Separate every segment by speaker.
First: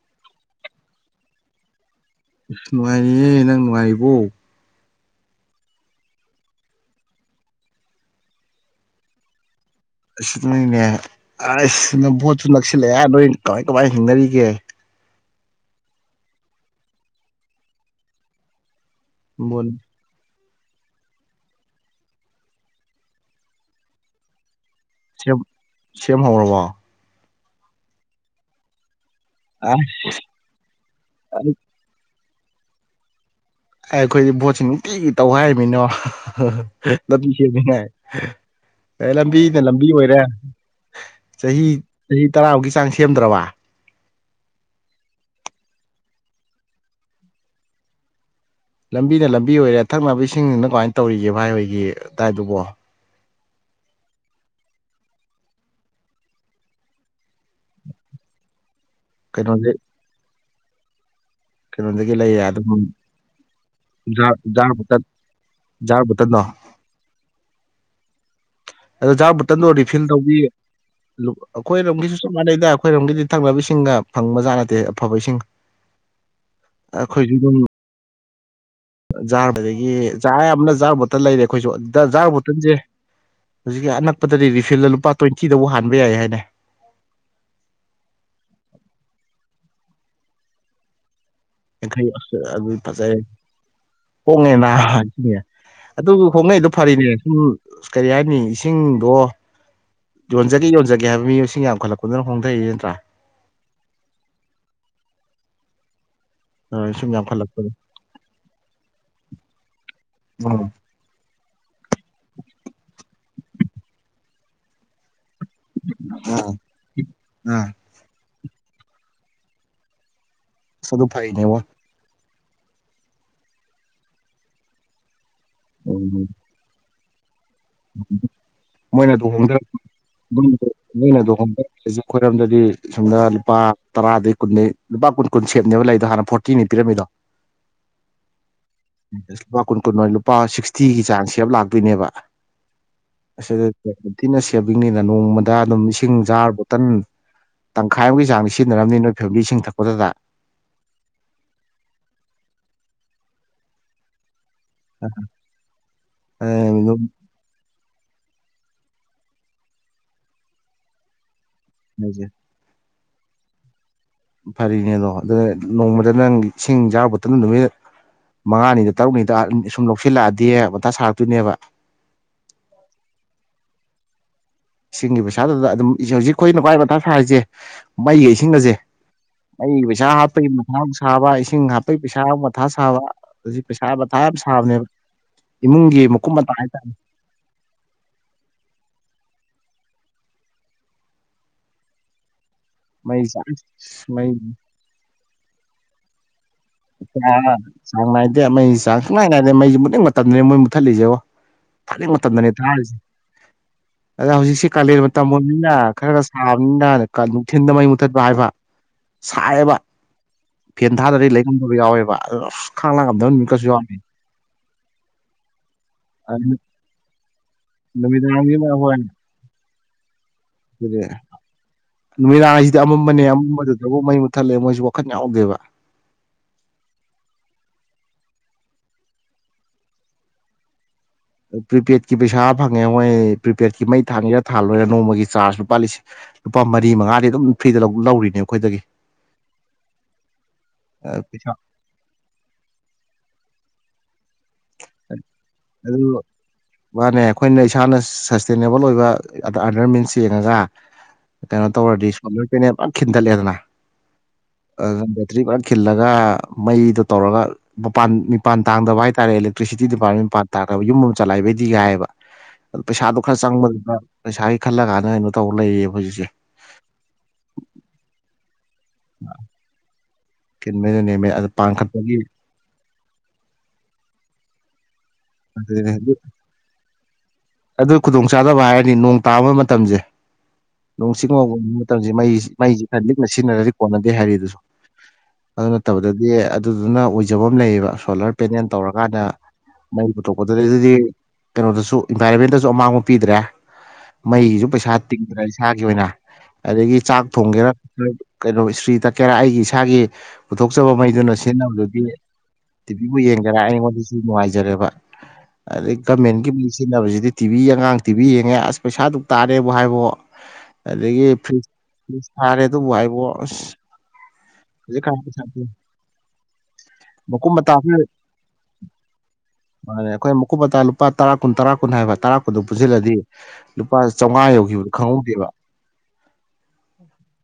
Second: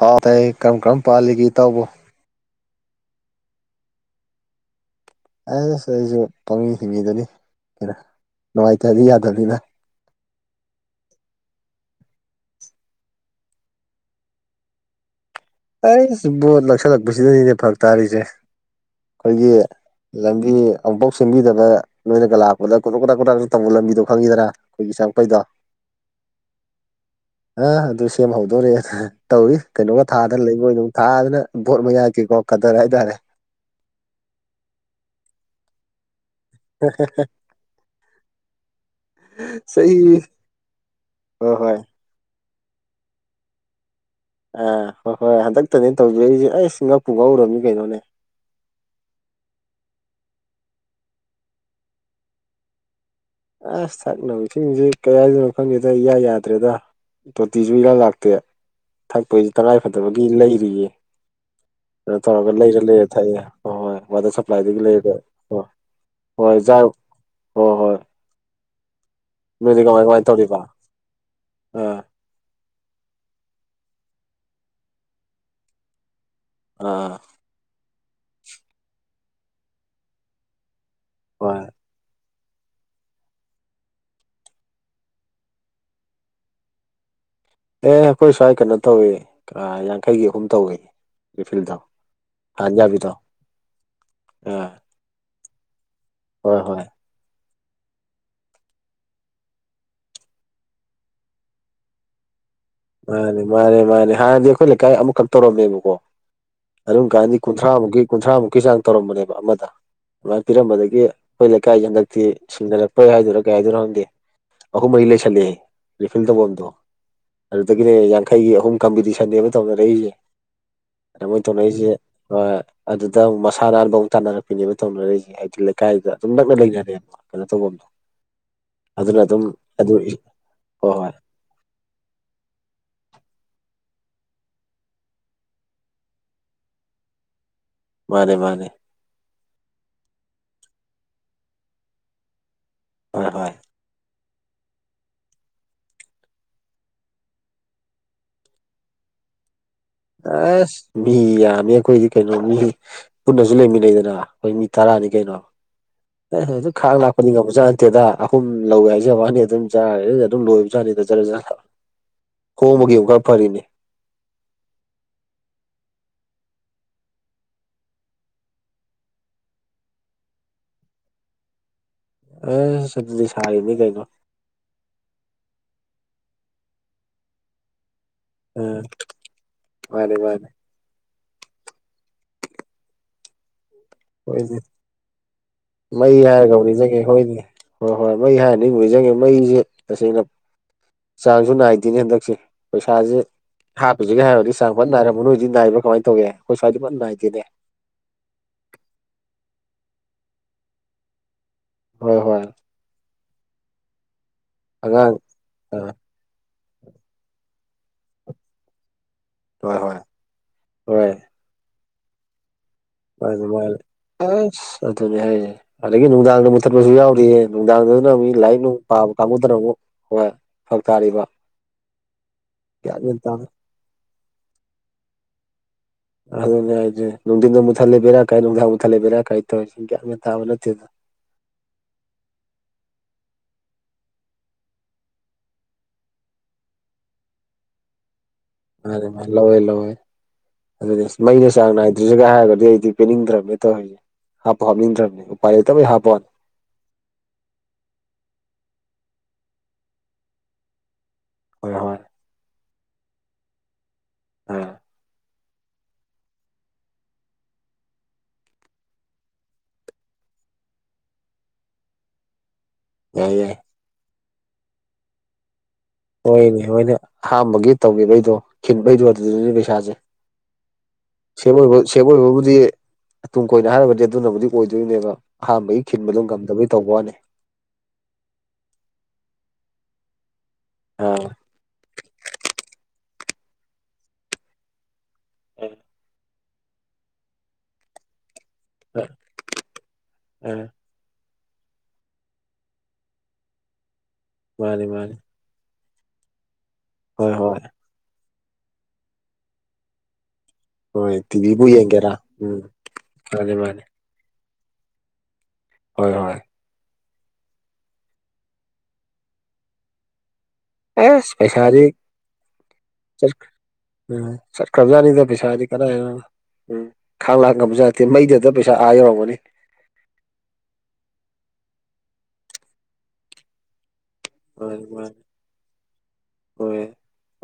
Speaker 1: ꯍꯥꯎ ꯇꯥꯏꯌꯦ ꯀꯔꯝ ꯀꯔꯝ ꯄꯥꯜꯂꯤꯒꯦ ꯏꯇꯥꯎꯕꯣ꯫
Speaker 2: ꯅꯨꯡꯉꯥꯏꯔꯤꯌꯦ ꯅꯪ ꯅꯨꯡꯉꯥꯏꯔꯤꯕꯣ꯫
Speaker 1: ꯑꯁ ꯑꯩꯖꯨ ꯄꯍꯤꯡ ꯍꯤꯡꯉꯤꯗꯨꯅꯤ ꯅꯨꯡꯉꯥꯏꯇꯦ ꯍꯥꯏꯕꯗꯤ ꯌꯥꯗꯝꯅꯤꯅ꯫
Speaker 2: ꯑꯁ ꯃꯩꯅꯦ ꯑꯩꯁ ꯚꯣꯠꯁꯨ ꯅꯛꯁꯤꯜꯂꯛꯑꯦ ꯅꯣꯏ ꯀꯃꯥꯏ ꯀꯃꯥꯏ ꯍꯤꯡꯅꯔꯤꯒꯦ꯫
Speaker 1: ꯑꯩꯁ ꯕꯣꯠ ꯅꯛꯁꯜꯂꯛꯄꯁꯤꯗꯅꯤꯅꯦ ꯐꯔꯛ ꯇꯥꯔꯤꯖꯦ ꯑꯩꯈꯣꯏꯒꯤ
Speaker 2: ꯅꯝꯕꯣꯠ
Speaker 1: ꯂꯝꯕꯤ ꯑꯃꯨꯛꯐꯥꯎ ꯁꯦꯝꯕꯤꯗꯕ ꯅꯣꯏꯅꯒ ꯂꯥꯛꯄꯗ ꯀꯣꯗꯣꯛ ꯀꯗꯥꯛ ꯇꯧꯕ ꯂꯝꯕꯤꯗꯣ ꯈꯪꯉꯤꯗꯅ ꯑꯩꯈꯣꯏꯒꯤ
Speaker 2: ꯁꯦꯝ
Speaker 1: ꯆꯪꯄꯩꯗꯣ
Speaker 2: ꯁꯦꯝ ꯍꯧꯔꯕꯣ
Speaker 1: ꯑ ꯑꯗꯨ ꯁꯦꯝꯍꯧꯗꯣꯔꯦꯅ ꯇꯧꯏ
Speaker 2: ꯑꯁ
Speaker 1: ꯀꯩꯅꯣꯒ ꯊꯥꯗ ꯂꯩꯉꯣꯏꯒ ꯊꯥꯗꯅ ꯚꯣꯠ ꯃꯌꯥꯒꯤꯀꯣ ꯀꯗꯔ ꯍꯥꯏꯇꯥꯔꯦ
Speaker 2: ꯑꯩꯈꯣꯏꯗꯤ ꯚꯣꯠꯁꯤ ꯅꯨꯡꯇꯤꯒꯤ ꯇꯧ ꯍꯥꯏꯔꯤꯝꯅꯤꯅꯣ ꯂꯝꯕꯤꯅꯤꯅꯦ ꯑꯦ ꯂꯝꯕꯤꯅ ꯂꯝꯕꯤ
Speaker 1: ꯆꯍꯤ
Speaker 2: ꯑꯣꯏꯔꯦ
Speaker 1: ꯍꯣꯏ
Speaker 2: ꯆꯍꯤ
Speaker 1: ꯍꯣꯏ
Speaker 2: ꯆꯍꯤ ꯇꯔꯥꯃꯨꯛꯀꯤ ꯆꯥꯡ ꯁꯦꯝꯗ꯭ꯔꯕ
Speaker 1: ꯑ ꯍꯣꯏ ꯍꯣꯏ ꯍꯟꯗꯛꯇꯅꯦ ꯇꯧꯖꯔꯛꯔꯤꯏꯁꯦ ꯑꯩꯁ ꯉꯛꯄꯨ ꯉꯧꯎꯔꯃꯤ ꯀꯩꯅꯣꯅꯦ
Speaker 2: ꯂꯝꯕꯤꯅ ꯂꯝꯕꯤ ꯑꯣꯏꯔꯦ ꯊꯛꯅꯕ ꯏꯁꯤꯡꯁꯤꯅ ꯀꯃꯥꯏꯅ ꯇꯧꯔꯤꯒꯦ ꯚꯥꯏ ꯍꯣꯏꯒꯤ ꯑꯗꯨꯗꯥꯏꯗꯨꯕꯣ
Speaker 1: ꯑꯁ ꯊꯛꯅꯕꯁꯤꯡꯁꯤ ꯀꯩꯍꯥꯏꯗꯅꯣ ꯈꯪꯒꯦꯗ ꯏꯌꯥ ꯌꯥꯗ꯭ꯔꯦꯗꯣ ꯇꯣꯇꯤꯁꯨ ꯏꯔꯥꯛ ꯂꯥꯛꯇꯦ ꯊꯛꯄꯒꯤꯁꯤ
Speaker 2: ꯀꯩꯅꯣꯗꯤ
Speaker 1: ꯇꯉꯥꯏꯐꯗꯕꯒꯤ ꯂꯩꯔꯤꯌꯦ
Speaker 2: ꯀꯩꯅꯣꯗꯒꯤ ꯂꯩꯔꯦ
Speaker 1: ꯑꯇꯧꯔꯒ
Speaker 2: ꯑꯗꯨꯝ
Speaker 1: ꯂꯩꯔ ꯂꯩꯔ ꯊꯥꯏ ꯍꯣꯏ ꯋꯥꯇꯔ
Speaker 2: ꯖꯥꯔ ꯖꯥꯔ
Speaker 1: ꯁꯄ꯭ꯂꯥꯏꯗꯒꯤ
Speaker 2: ꯕꯣꯇꯜ
Speaker 1: ꯂꯩꯔꯒ ꯑꯣ
Speaker 2: ꯖꯥꯔ ꯕꯣꯇꯜꯗꯣ
Speaker 1: ꯍꯣꯏ ꯍꯣꯏ ꯍꯣꯏ
Speaker 2: ꯑꯗꯣ ꯖꯥꯥꯔ ꯕꯣꯇꯟꯗꯣ
Speaker 1: ꯅꯣꯏꯗꯤ ꯀꯃꯥꯏ
Speaker 2: ꯔꯤꯐꯤꯜ
Speaker 1: ꯀꯃꯥꯏ
Speaker 2: ꯇꯧꯕꯤ
Speaker 1: ꯇꯧꯔꯤꯕ ꯑꯥ
Speaker 2: ꯑꯩꯈꯣꯏꯔꯣꯝꯒꯤꯁꯨ ꯆꯞ ꯃꯥꯟꯅꯩꯗ ꯑꯩꯈꯣꯏꯔꯣꯝꯒꯤꯗꯤ ꯊꯛꯅꯕꯏꯁꯤꯡꯒ ꯐꯪꯕꯖꯥꯠ ꯅꯠꯇꯦ ꯑꯐꯕ ꯏꯁꯤꯡ
Speaker 1: [unintelligible] ꯑꯥ
Speaker 2: ꯑꯩꯈꯣꯏꯖꯨ ꯑꯗꯨꯝ ꯖꯥꯔꯗꯒꯤ ꯆꯥ ꯌꯥꯝꯅ ꯖꯥꯔ ꯕꯣꯇꯜ ꯂꯩꯔꯦ
Speaker 1: ꯍꯣꯏ
Speaker 2: ꯑꯩꯈꯣꯏꯁꯨ ꯖꯥꯔ ꯕꯣꯇꯜꯖꯦ ꯍꯧꯖꯤꯛꯀꯤ ꯑꯅꯛꯄꯗꯗꯤ ꯔꯤꯐꯤꯜꯗ ꯂꯨꯄꯥ ꯇ꯭ꯋꯦꯟꯇꯤꯗꯗꯕꯨ ꯍꯥꯟꯕ ꯌꯥꯏ ꯍꯥꯏꯅꯦ
Speaker 1: ꯑꯦ ꯑꯩꯈꯣꯏ ꯁ꯭ꯋꯥꯏ ꯀꯩꯅꯣ ꯇꯧꯏ ꯌꯥꯡꯈꯩꯒꯤ ꯑꯍꯨꯝ ꯇꯧꯏ
Speaker 2: ꯌꯥꯡꯈꯩ ꯑꯗꯨꯗꯤ ꯐꯖꯩ
Speaker 1: ꯑꯥ
Speaker 2: ꯍꯣꯡꯉꯦꯅꯉꯦ ꯑꯗꯨ
Speaker 1: ꯍꯣꯏ
Speaker 2: ꯍꯣꯡꯉꯛꯗꯣ
Speaker 1: ꯍꯣꯏ
Speaker 2: ꯐꯔꯤꯅꯦ ꯁꯨꯝ ꯀꯔꯤ ꯍꯥꯏꯅꯤ ꯏꯁꯤꯡꯗꯣ ꯌꯣꯟꯖꯒꯦ ꯌꯣꯟꯖꯒꯦ ꯍꯥꯏꯕ ꯃꯤ ꯃꯁꯤꯡ ꯌꯥꯝꯈꯠꯂꯛꯄꯗꯨꯅ ꯍꯣꯡꯊꯛꯏ ꯅ꯭ꯠꯇꯔꯥ
Speaker 1: ꯃꯥꯅꯦ ꯃꯥꯅꯦ ꯃꯥꯅꯦ ꯍꯥꯟꯅꯗꯤ ꯑꯩꯈꯣꯏ ꯂꯩꯀꯥꯏ ꯑꯃꯈꯛ ꯇꯧꯔꯝꯃꯦꯕꯀꯣ ꯑꯗꯨꯝ
Speaker 2: ꯁꯨꯝ
Speaker 1: ꯀꯥꯟꯗꯤ
Speaker 2: ꯌꯥꯝꯈꯠꯂꯛꯄꯗ
Speaker 1: ꯀꯨꯟꯊ꯭ꯔꯥꯃꯨꯛꯀꯤ ꯀꯨꯟꯊ꯭ꯔꯥꯃꯨꯛꯀꯤ ꯆꯥꯡ ꯇꯧꯔꯝꯕꯅꯦꯕ ꯑꯃꯗ ꯑꯗꯨꯃꯥꯏꯅ
Speaker 2: ꯎꯝ ꯎꯝ
Speaker 1: ꯄꯤꯔꯝꯕꯗꯒꯤ ꯑꯩꯈꯣꯏ ꯂꯩꯀꯥꯏ ꯍꯟꯗꯛꯇꯤ ꯁꯤꯁꯤꯡꯅꯔꯛꯄ꯭ꯔꯣꯏ ꯍꯥꯏꯗꯨꯔꯥ ꯀꯩ ꯍꯥꯏꯗꯣꯏꯅꯣ ꯈꯪꯗꯦ ꯑꯍꯨꯝ ꯃꯔꯤ ꯂꯩꯁꯜꯂꯛꯑꯦ ꯂꯤꯐꯤꯟ ꯇꯣꯕꯝꯗꯣ
Speaker 2: ꯎꯝ
Speaker 1: ꯑꯗꯨꯗꯒꯤꯅꯦ ꯌꯥꯡꯈꯩꯒꯤ ꯑꯍꯨꯝ ꯀꯝꯄꯤꯇꯤꯁꯟꯅꯤ ꯑꯃ ꯇꯧꯅꯔꯛꯏꯁꯦ
Speaker 2: ꯑꯁ ꯑꯗꯨ
Speaker 1: ꯑꯗ ꯃꯣꯏ
Speaker 2: ꯐꯩꯅꯦꯕꯣ
Speaker 1: ꯇꯧꯅꯔꯔꯤꯁꯦ ꯍꯣꯏ ꯑꯗꯨꯗ ꯑꯃꯨꯛ ꯃꯁꯥ ꯅꯥꯟꯕ ꯑꯃꯨꯛ ꯇꯥꯟꯅꯔꯛꯄꯤꯅꯦꯕ ꯇꯧꯅꯔꯛꯏꯁꯦ ꯍꯥꯏ ꯂꯩꯀꯥꯏꯁꯤꯗ ꯑꯗꯨꯝ ꯅꯛꯅ ꯂꯩꯅꯔꯦꯕ ꯀꯩꯅꯣ ꯇꯧꯕ
Speaker 2: ꯃꯣꯏꯅꯗꯨ ꯍꯣꯡꯗ꯭ꯔꯦ
Speaker 1: ꯑꯗꯨ ꯍꯣꯏ ꯍꯣꯏ
Speaker 2: ꯃꯣꯏꯅꯗꯨ ꯍꯣꯡꯗ꯭ꯔ ꯑꯩꯁ ꯑꯩꯈꯣꯏꯔꯣꯝꯗꯗꯤ ꯁꯣꯝꯗ ꯂꯨꯄꯥ ꯇꯔꯥꯗꯒꯤ ꯀꯨꯟꯅꯤ ꯂꯨꯄꯥ ꯀꯨꯟ ꯀꯨꯟ ꯁꯦꯕꯅꯦꯕ ꯂꯩꯗ ꯍꯥꯟꯅ ꯐꯣꯔ ꯀꯤꯅꯤ ꯄꯤꯔꯝꯃꯤꯗꯣ
Speaker 1: ꯃꯥꯅꯦ ꯃꯥꯅꯦ
Speaker 2: ꯂꯨꯄꯥ ꯀꯨꯟ ꯀꯨꯟꯃ ꯂꯨꯄꯥ ꯁꯤꯛꯁꯇꯤꯒꯤ ꯆꯥꯡꯁꯦꯞ ꯂꯥꯛꯇꯣꯏꯅꯦꯕ
Speaker 1: ꯍꯣꯏ ꯍꯣꯏ
Speaker 2: ꯑꯁꯤꯗ ꯌꯥꯝ ꯊꯤꯅ ꯁꯦꯝꯦꯕꯤꯅꯤꯅ ꯅꯣꯡꯃꯗ ꯑꯗꯨꯝ ꯏꯁꯤꯡ ꯆꯥꯔ ꯕꯣꯇꯜ ꯇꯪꯈꯥꯏ ꯑꯃꯒꯤ ꯆꯥꯡꯗꯤ ꯁꯤꯖꯤꯟꯅꯔꯝꯅꯤ ꯅꯣꯏ ꯐꯦꯃꯤꯂꯤ ꯏꯁꯤꯡ ꯊꯛꯄꯗꯨꯗ
Speaker 1: ꯑꯁ ꯃꯤ ꯌꯥꯝꯃꯤ ꯑꯩꯈꯣꯏꯗꯤ ꯀꯩꯅꯣ ꯃꯤ ꯄꯨꯟꯅꯁꯨ ꯂꯩꯃꯤꯟꯅꯩꯗꯅ ꯑꯩꯈꯣꯏ ꯃꯤ ꯇꯔꯥꯅꯤ ꯀꯩꯅꯣ ꯑꯦꯣꯏ ꯑꯗꯨ ꯈꯥꯡ
Speaker 2: ꯑꯗꯨꯅꯦ
Speaker 1: ꯂꯥꯛꯄꯅꯤ ꯉꯝꯝꯕꯖꯥꯅꯤ ꯇꯦꯗꯥ ꯑꯍꯨꯝ ꯂꯧꯋꯦ ꯍꯥꯏꯖꯕ ꯋꯥꯅꯤ ꯑꯗꯨꯝ ꯆꯥꯔꯦ ꯑꯗꯨꯝ ꯂꯣꯏꯕꯖꯥꯅꯤꯗꯖꯠꯠ
Speaker 2: ꯍꯧ
Speaker 1: ꯍꯣꯡꯕꯒꯤ ꯑꯃꯨꯛꯀꯔ ꯐꯔꯤꯅꯤ
Speaker 2: ꯐꯔꯤꯅꯦ ꯑꯗꯣ ꯑꯗꯨꯅ ꯅꯣꯡꯃꯗ ꯅꯪ ꯏꯁꯤꯡ ꯆꯥꯕꯠꯇꯅ ꯑꯗꯨꯃ ꯃꯉꯥꯅꯤꯗ ꯇꯔꯨꯛꯅꯤꯗ ꯁꯨꯝ ꯂꯧꯁꯤꯜꯂꯛꯑꯗꯤ ꯃꯊꯥ ꯁꯥꯔꯛꯇꯣꯏꯅꯦꯕ
Speaker 1: ꯑ ꯁꯤ ꯑꯗꯨꯗꯤ ꯁꯥꯔꯤꯅꯤ ꯀꯩꯅꯣ
Speaker 2: ꯁꯤꯡꯒꯤ ꯄꯩꯁꯥꯗꯨꯗ ꯑꯗꯨꯝ ꯍꯧꯖꯤꯛ ꯑꯩꯈꯣꯏꯅ ꯋꯥꯏ ꯋꯥꯊꯥ ꯁꯥꯔꯤꯁꯦ ꯃꯩꯩ ꯏꯁꯤꯡꯉꯁꯦ
Speaker 1: ꯑꯥ
Speaker 2: ꯑꯩ ꯄꯩꯁꯥ
Speaker 1: ꯃꯥꯅꯤ ꯃꯥꯅꯤ
Speaker 2: ꯍꯥꯞꯄꯒꯤ ꯁꯥꯕ ꯏꯁꯤꯡ ꯍꯥꯞꯄꯩ ꯄꯩꯁꯥ ꯑꯃꯨꯛ ꯃꯊꯥ ꯁꯥꯕ ꯑꯁꯤ ꯄꯩꯁꯥ ꯌꯥꯝ
Speaker 1: ꯍꯣꯏꯗꯤ
Speaker 2: ꯁꯥꯕꯅꯦꯕ ꯏꯃꯨꯡꯒꯤ
Speaker 1: ꯃꯩ
Speaker 2: ꯃꯀꯨꯞ ꯃꯇꯥ ꯍꯥꯏꯇꯥꯔꯦ
Speaker 1: ꯍꯥꯏꯔꯒꯧꯅꯤꯖꯒꯦ ꯍꯣꯏꯗꯤ ꯍꯣꯏ ꯍꯣꯏ ꯃꯩ ꯍꯥꯏꯔꯅꯤ ꯂꯣꯏꯖꯪꯉꯦ ꯃꯩꯁꯦ ꯇꯁꯦꯡꯅ ꯆꯥꯡꯁꯨ ꯅꯥꯏꯗꯦꯅꯦ ꯍꯟꯗꯛꯁꯦ
Speaker 2: ꯃꯩ
Speaker 1: ꯄꯩꯁꯥꯁꯦ
Speaker 2: ꯆꯥꯡ
Speaker 1: ꯍꯥꯞꯄꯁꯤꯒꯦ
Speaker 2: ꯃꯩ
Speaker 1: ꯍꯥꯏꯔꯗꯤ ꯆꯥꯡ ꯐꯠ ꯅꯥꯏꯔꯝꯃ ꯅꯣꯏꯖꯤꯗꯤ ꯅꯥꯏꯕ꯭ꯔꯥ ꯀꯃꯥꯏꯅ ꯇꯧꯒꯦ ꯁ꯭ꯋꯥꯏꯗꯤ ꯐꯖꯅ ꯅꯥꯏꯗꯦꯅꯦ
Speaker 2: ꯆꯥꯡ ꯅꯥꯏꯗꯦ ꯃꯩ ꯆꯥꯡ ꯁꯥꯡꯅꯥꯏ ꯅꯥꯏꯗꯦ ꯃꯩꯁꯤ ꯃꯨꯠꯅꯤꯡ ꯃꯇꯝꯗꯨꯅꯦ ꯃꯣꯏ ꯃꯨꯠꯊꯠꯂꯤꯁꯦꯕ ꯐꯅꯦꯛ
Speaker 1: ꯍꯣꯏ ꯍꯣꯏ
Speaker 2: ꯃꯇꯝꯗꯅꯦ ꯊꯥꯔꯤꯁꯦ ꯑꯗ ꯍꯧꯖꯤꯛꯁꯤ ꯀꯥꯂꯦꯟ
Speaker 1: ꯑꯉꯥꯡ
Speaker 2: ꯃꯇꯝꯝꯕꯣꯅꯤꯅ
Speaker 1: ꯑꯥ
Speaker 2: ꯈꯔ ꯈ ꯊꯕꯅꯤꯅ ꯅꯨꯡꯊꯤꯟꯜꯗ ꯃꯩ ꯃꯨꯊꯠꯄ ꯍꯥꯏꯕ ꯁꯥꯏꯌꯦꯕ
Speaker 1: ꯍꯣꯏ ꯍꯣꯏ
Speaker 2: ꯐꯦꯟ
Speaker 1: ꯍꯣꯏ
Speaker 2: ꯊꯥꯗꯗꯤ ꯂꯩꯉꯝꯗꯕ ꯌꯥꯎꯋꯦꯕ ꯑꯗꯨ ꯈꯥꯡꯂꯥꯡ ꯉꯝꯗꯕ
Speaker 1: ꯑꯗꯨꯃ
Speaker 2: ꯅꯨꯃꯤꯠꯀꯁꯨ ꯌꯥꯎꯋꯦ
Speaker 1: ꯑꯁ ꯑꯗꯨꯅꯤ ꯍꯥꯏꯌꯦ ꯑꯗꯒꯤ ꯅꯨꯡꯗꯥꯡꯗ ꯃꯨꯊꯠꯄꯁꯨ ꯌꯥꯎꯔꯤꯌꯦ ꯅꯨꯡꯗꯥꯅ ꯃꯥ ꯂꯥꯏꯔꯤꯛ
Speaker 2: ꯅꯨꯃꯤꯗꯥꯡꯁꯤꯅ
Speaker 1: ꯅꯨꯡ ꯄꯥꯕ ꯀꯃꯗꯔ ꯍ
Speaker 2: ꯑꯗꯨꯅꯦ ꯅꯨꯃꯤꯗꯥꯡ ꯍꯥꯏꯁꯤꯗꯤ
Speaker 1: ꯒ꯭ꯌꯥꯟ ꯃꯦꯟ
Speaker 2: ꯑꯃꯝꯕꯅꯦ
Speaker 1: ꯇꯥꯗꯦ
Speaker 2: ꯑꯃꯝꯕꯗꯨꯗꯐꯥꯎꯛ ꯃꯩ ꯃꯨꯠꯊꯠꯂꯦ ꯃꯣꯏꯁꯨ ꯋꯥꯈꯟ ꯌꯥꯎꯍꯧꯗꯦꯕ
Speaker 1: ꯑꯗꯨꯅꯦ ꯍꯥꯏꯁꯦ ꯅꯨꯡꯊꯤꯟꯗ ꯃꯨꯊꯠꯂꯦ ꯕꯤꯔꯥ ꯀꯥꯏ ꯅꯨꯡꯗꯥꯡ ꯃꯨꯊꯠ ꯂꯦꯕꯤꯔꯥ ꯀꯥꯏ ꯇꯧꯁꯤꯡ ꯀꯌꯥꯅ ꯇꯥꯕ ꯅꯠꯇꯦꯗꯅ
Speaker 2: ꯄ꯭ꯔꯤꯄꯦꯗꯀꯤ ꯄꯩꯁꯥ ꯐꯪꯉꯦ ꯍꯣꯏ ꯄ꯭ꯔꯤꯄꯦꯗꯀꯤ ꯃꯩ ꯊꯥꯡꯉꯔꯥ ꯊꯥꯜꯂꯣꯏꯔꯥ ꯅꯣꯡꯃꯒꯤ ꯆꯥꯔꯖ ꯂꯨꯄꯥ ꯂꯤꯁꯤꯡ ꯂꯨꯄꯥ ꯃꯔꯤ ꯃꯉꯥꯗꯤ ꯑꯗꯨꯝ ꯐ꯭ꯔꯤꯗ ꯂꯧ ꯂꯧꯔꯤꯅꯦ ꯑꯩꯈꯣꯏꯗꯒꯤ
Speaker 1: ꯃꯥꯅꯤ ꯃꯥ ꯂꯧꯋꯦ ꯂꯧꯋꯦ ꯑꯗꯨꯗꯤ ꯃꯩꯅ
Speaker 2: ꯄꯩꯁꯥ
Speaker 1: ꯆꯥꯡ ꯅꯥꯏꯦ ꯑꯗꯨꯁꯤꯒ ꯍꯥꯏꯔꯒꯗꯤ ꯑꯩꯗꯤ ꯄꯤꯅꯤꯡꯗ꯭ꯔꯕꯅꯦ ꯇꯧꯔꯤꯁꯦ ꯍꯥꯞꯄꯣ ꯍꯥꯞꯅꯤꯡꯗ꯭ꯔꯕꯅꯤ ꯎꯄꯥꯏ ꯂꯩꯇꯕꯩ
Speaker 2: ꯑꯗꯨ
Speaker 1: ꯍꯥꯄꯣꯅꯤ
Speaker 2: ꯃꯥꯅꯦ ꯑꯩꯈꯣꯏꯅ ꯏꯁꯥꯅ ꯁꯁꯇꯦꯅꯦꯕꯜ ꯑꯣꯏꯕ ꯑꯔꯗꯔꯃꯤꯟꯁ ꯌꯦꯡꯉꯒ ꯀꯩꯅꯣ
Speaker 1: ꯍꯣꯏ ꯍꯣꯏ
Speaker 2: ꯇꯧꯔꯗꯤ ꯁꯣꯂꯔ ꯄꯦꯅꯦ ꯈꯤꯟꯗꯠꯂꯦꯗꯅ
Speaker 1: ꯑꯥ
Speaker 2: ꯑꯗꯨ ꯇ꯭ꯔꯤꯞꯂ ꯈꯤꯜꯂꯒ ꯃꯩꯗꯣ ꯇꯧꯔꯒ ꯃꯄꯥꯟ ꯃꯤꯄꯥꯟ ꯇꯥꯡꯗꯕ ꯍꯥꯏꯇꯥꯔꯦ ꯍꯥꯏꯇꯥꯥꯔꯦ ꯑꯦꯂꯦꯛꯇ꯭ꯔꯤꯁꯤꯇꯤ ꯗꯤꯄꯥꯔꯠꯃꯦꯟ ꯃ ꯄꯥꯟ ꯇꯕ ꯌꯨꯝ ꯑꯃ ꯆꯂꯥꯏꯕꯩꯗꯤ ꯀꯥꯏꯑꯕ ꯑꯗꯨ ꯄꯩꯁꯥꯗꯣ
Speaker 1: ꯌꯥꯏ
Speaker 2: ꯈꯔ
Speaker 1: ꯌꯥꯏ
Speaker 2: ꯆꯪꯕꯗꯨꯗ ꯄꯩꯁꯥꯒꯤ ꯈꯜꯂ ꯀꯥꯟꯗ ꯀꯩꯅꯣ ꯇꯧꯔ ꯂꯩꯌꯦꯕ ꯍꯧꯖꯤꯛꯦ
Speaker 1: ꯀꯅꯦ ꯃꯣꯏꯅ ꯑꯍꯥꯟꯕꯒꯤ ꯇꯧꯕꯩꯗꯣ ꯈꯤꯟꯕꯩꯗꯣ ꯑꯗꯨꯗꯨꯅꯦ ꯄꯩꯁꯥꯁꯦ
Speaker 2: ꯀꯤꯟꯕꯩꯗꯨꯅꯦꯃꯦ ꯑꯗꯨ
Speaker 1: ꯁꯃꯜ ꯁꯦꯃꯣꯏ
Speaker 2: ꯄꯥꯟꯈꯠꯄꯒꯤ
Speaker 1: ꯕꯨꯨꯗꯤ ꯇꯨꯡ ꯀꯣꯏꯅ ꯍꯥꯏꯔꯕꯗꯤ ꯑꯗꯨꯅꯕꯨꯗꯤ ꯑꯣꯏꯗꯣꯏꯅꯦꯕ ꯑꯍꯥꯟꯕꯒꯤ
Speaker 2: ꯑꯗꯨꯅꯦ
Speaker 1: ꯊꯤꯟꯕꯗꯣ ꯉꯝꯗꯕꯩ ꯇꯧꯕ ꯋꯥꯅꯤ
Speaker 2: ꯑꯗꯨ ꯈꯨꯗꯣꯡ ꯆꯥꯗꯕ ꯍꯥꯏꯔꯗꯤ ꯅꯣꯡ ꯇꯥꯕꯩ ꯃꯇꯝꯁꯦ ꯅꯣꯡ
Speaker 1: ꯑꯥ
Speaker 2: ꯆꯤꯡ ꯃꯇꯝꯁꯤꯃꯩꯁꯤ ꯃꯩ ꯁꯤꯈꯔ ꯂꯤꯛꯅ ꯁꯤꯖꯤꯟꯅꯔꯗꯤ ꯀꯣꯟꯅꯗꯦ ꯍꯥꯏꯔꯤꯗꯨꯁꯨ ꯑꯗꯨ ꯅꯠꯇꯕꯗꯗꯤ ꯑꯗꯨꯗꯨꯅ ꯑꯣꯏꯖꯕ ꯑꯃ ꯂꯩꯌꯦꯕ ꯁꯣꯂꯔ ꯄꯦꯅꯦꯜ ꯇꯧꯔꯀꯥꯟꯗ ꯃꯩ ꯄꯨꯊꯣꯛꯄꯗꯨꯗ
Speaker 1: ꯑꯥ
Speaker 2: ꯑꯗꯨꯗꯤ ꯀꯩꯅꯣꯗꯁꯨ ꯏꯟꯚꯥꯏꯔꯣꯟꯃꯦꯟꯗꯁꯨ ꯑꯃꯥꯡꯕ ꯄꯤꯗ꯭ꯔꯦ ꯃꯩꯒꯤꯁꯨ
Speaker 1: ꯃꯥꯅꯤ
Speaker 2: ꯄꯩꯁꯥ
Speaker 1: ꯃꯥꯅꯤ
Speaker 2: ꯇꯤꯡꯗ꯭ꯔꯥ ꯏꯁꯥꯒꯤ ꯑꯣꯏꯅ ꯑꯗꯒꯤ ꯆꯥꯛ
Speaker 1: ꯍꯣꯏ ꯍꯣꯏ
Speaker 2: ꯊꯣꯡꯒꯦꯔꯥ ꯀꯩꯅꯣ ꯏꯁꯇ꯭ꯔꯤ ꯇꯛꯀꯦꯔꯥ ꯑꯩꯒꯤ ꯏꯁꯥꯒꯤ ꯄꯨꯊꯣꯛꯆꯕ
Speaker 1: ꯍꯣꯏ
Speaker 2: ꯃꯩꯗꯨꯅ
Speaker 1: ꯇꯤꯚꯤꯕꯨ
Speaker 2: ꯁꯤꯖꯤꯟꯅꯕꯗꯨꯒꯤ
Speaker 1: ꯌꯦꯡꯒꯦꯔꯥ ꯎꯝ
Speaker 2: ꯇꯤꯚꯤꯕꯨ
Speaker 1: ꯃꯥꯅꯤ
Speaker 2: ꯌꯦꯡꯒꯔꯥ
Speaker 1: ꯃꯥꯅꯤ
Speaker 2: ꯑꯩꯉꯣꯟꯗ ꯅꯨꯡꯉꯥꯏꯖꯔꯦꯕ ꯑꯗꯩ
Speaker 1: ꯍꯣꯏ ꯍꯣꯏ
Speaker 2: ꯒꯃꯦꯟꯒꯤ ꯃꯤ ꯁꯤꯖꯤꯟꯅꯕꯁꯤꯗꯤ ꯇꯤꯚꯤ ꯑꯉꯥꯡ ꯇꯤꯚꯤ ꯌꯦꯡꯉꯦ ꯑꯁ ꯄꯩꯁꯥꯗꯨ ꯇꯥꯔꯦꯕ ꯍꯥꯏꯕꯣ ꯑꯗꯒꯤ
Speaker 1: ꯑꯦꯁ
Speaker 2: ꯐꯤꯖ
Speaker 1: ꯄꯩꯁꯥꯗꯤ
Speaker 2: ꯐꯤꯖ ꯊꯥꯔꯦ ꯑꯗꯨꯝ ꯋꯥꯏꯠ
Speaker 1: ꯆꯠ
Speaker 2: ꯣꯁ
Speaker 1: ꯎꯝ ꯆꯠ ꯀꯞꯖꯥꯅꯤꯗ ꯄꯩꯁꯥꯗꯤ ꯀꯔꯥꯏꯅꯣ ꯎꯝ ꯈꯥꯡ
Speaker 2: ꯃꯀꯨꯞ
Speaker 1: ꯂꯥꯡ
Speaker 2: ꯃꯇꯥ
Speaker 1: ꯀꯞꯖꯥꯦ
Speaker 2: ꯈꯔ
Speaker 1: ꯃꯩꯗ ꯑꯗꯨꯗ ꯄꯩꯁꯥ ꯑꯥ ꯌꯧꯔꯝꯒꯅꯤ
Speaker 2: ꯃꯥꯅꯦ ꯑꯩꯈꯣꯏ ꯃꯀꯨꯨꯞꯃꯇꯇꯥ ꯂꯨꯄꯥ ꯇꯔꯥ ꯀꯨꯟ ꯇꯔꯥ ꯀꯨꯟ ꯍꯥꯏꯕ ꯇꯔꯥ ꯀꯨꯟꯗꯣ ꯄꯨꯟꯁꯤꯜꯂꯗꯤ ꯂꯨꯄꯥ ꯆꯥꯝꯃꯉꯥ
Speaker 1: ꯃꯥꯅꯤ
Speaker 2: ꯌꯧꯈꯤꯕꯗꯣ
Speaker 1: ꯃꯥꯅꯤ
Speaker 2: ꯈꯪꯍꯧꯗꯦꯕ
Speaker 1: ꯍꯣꯏ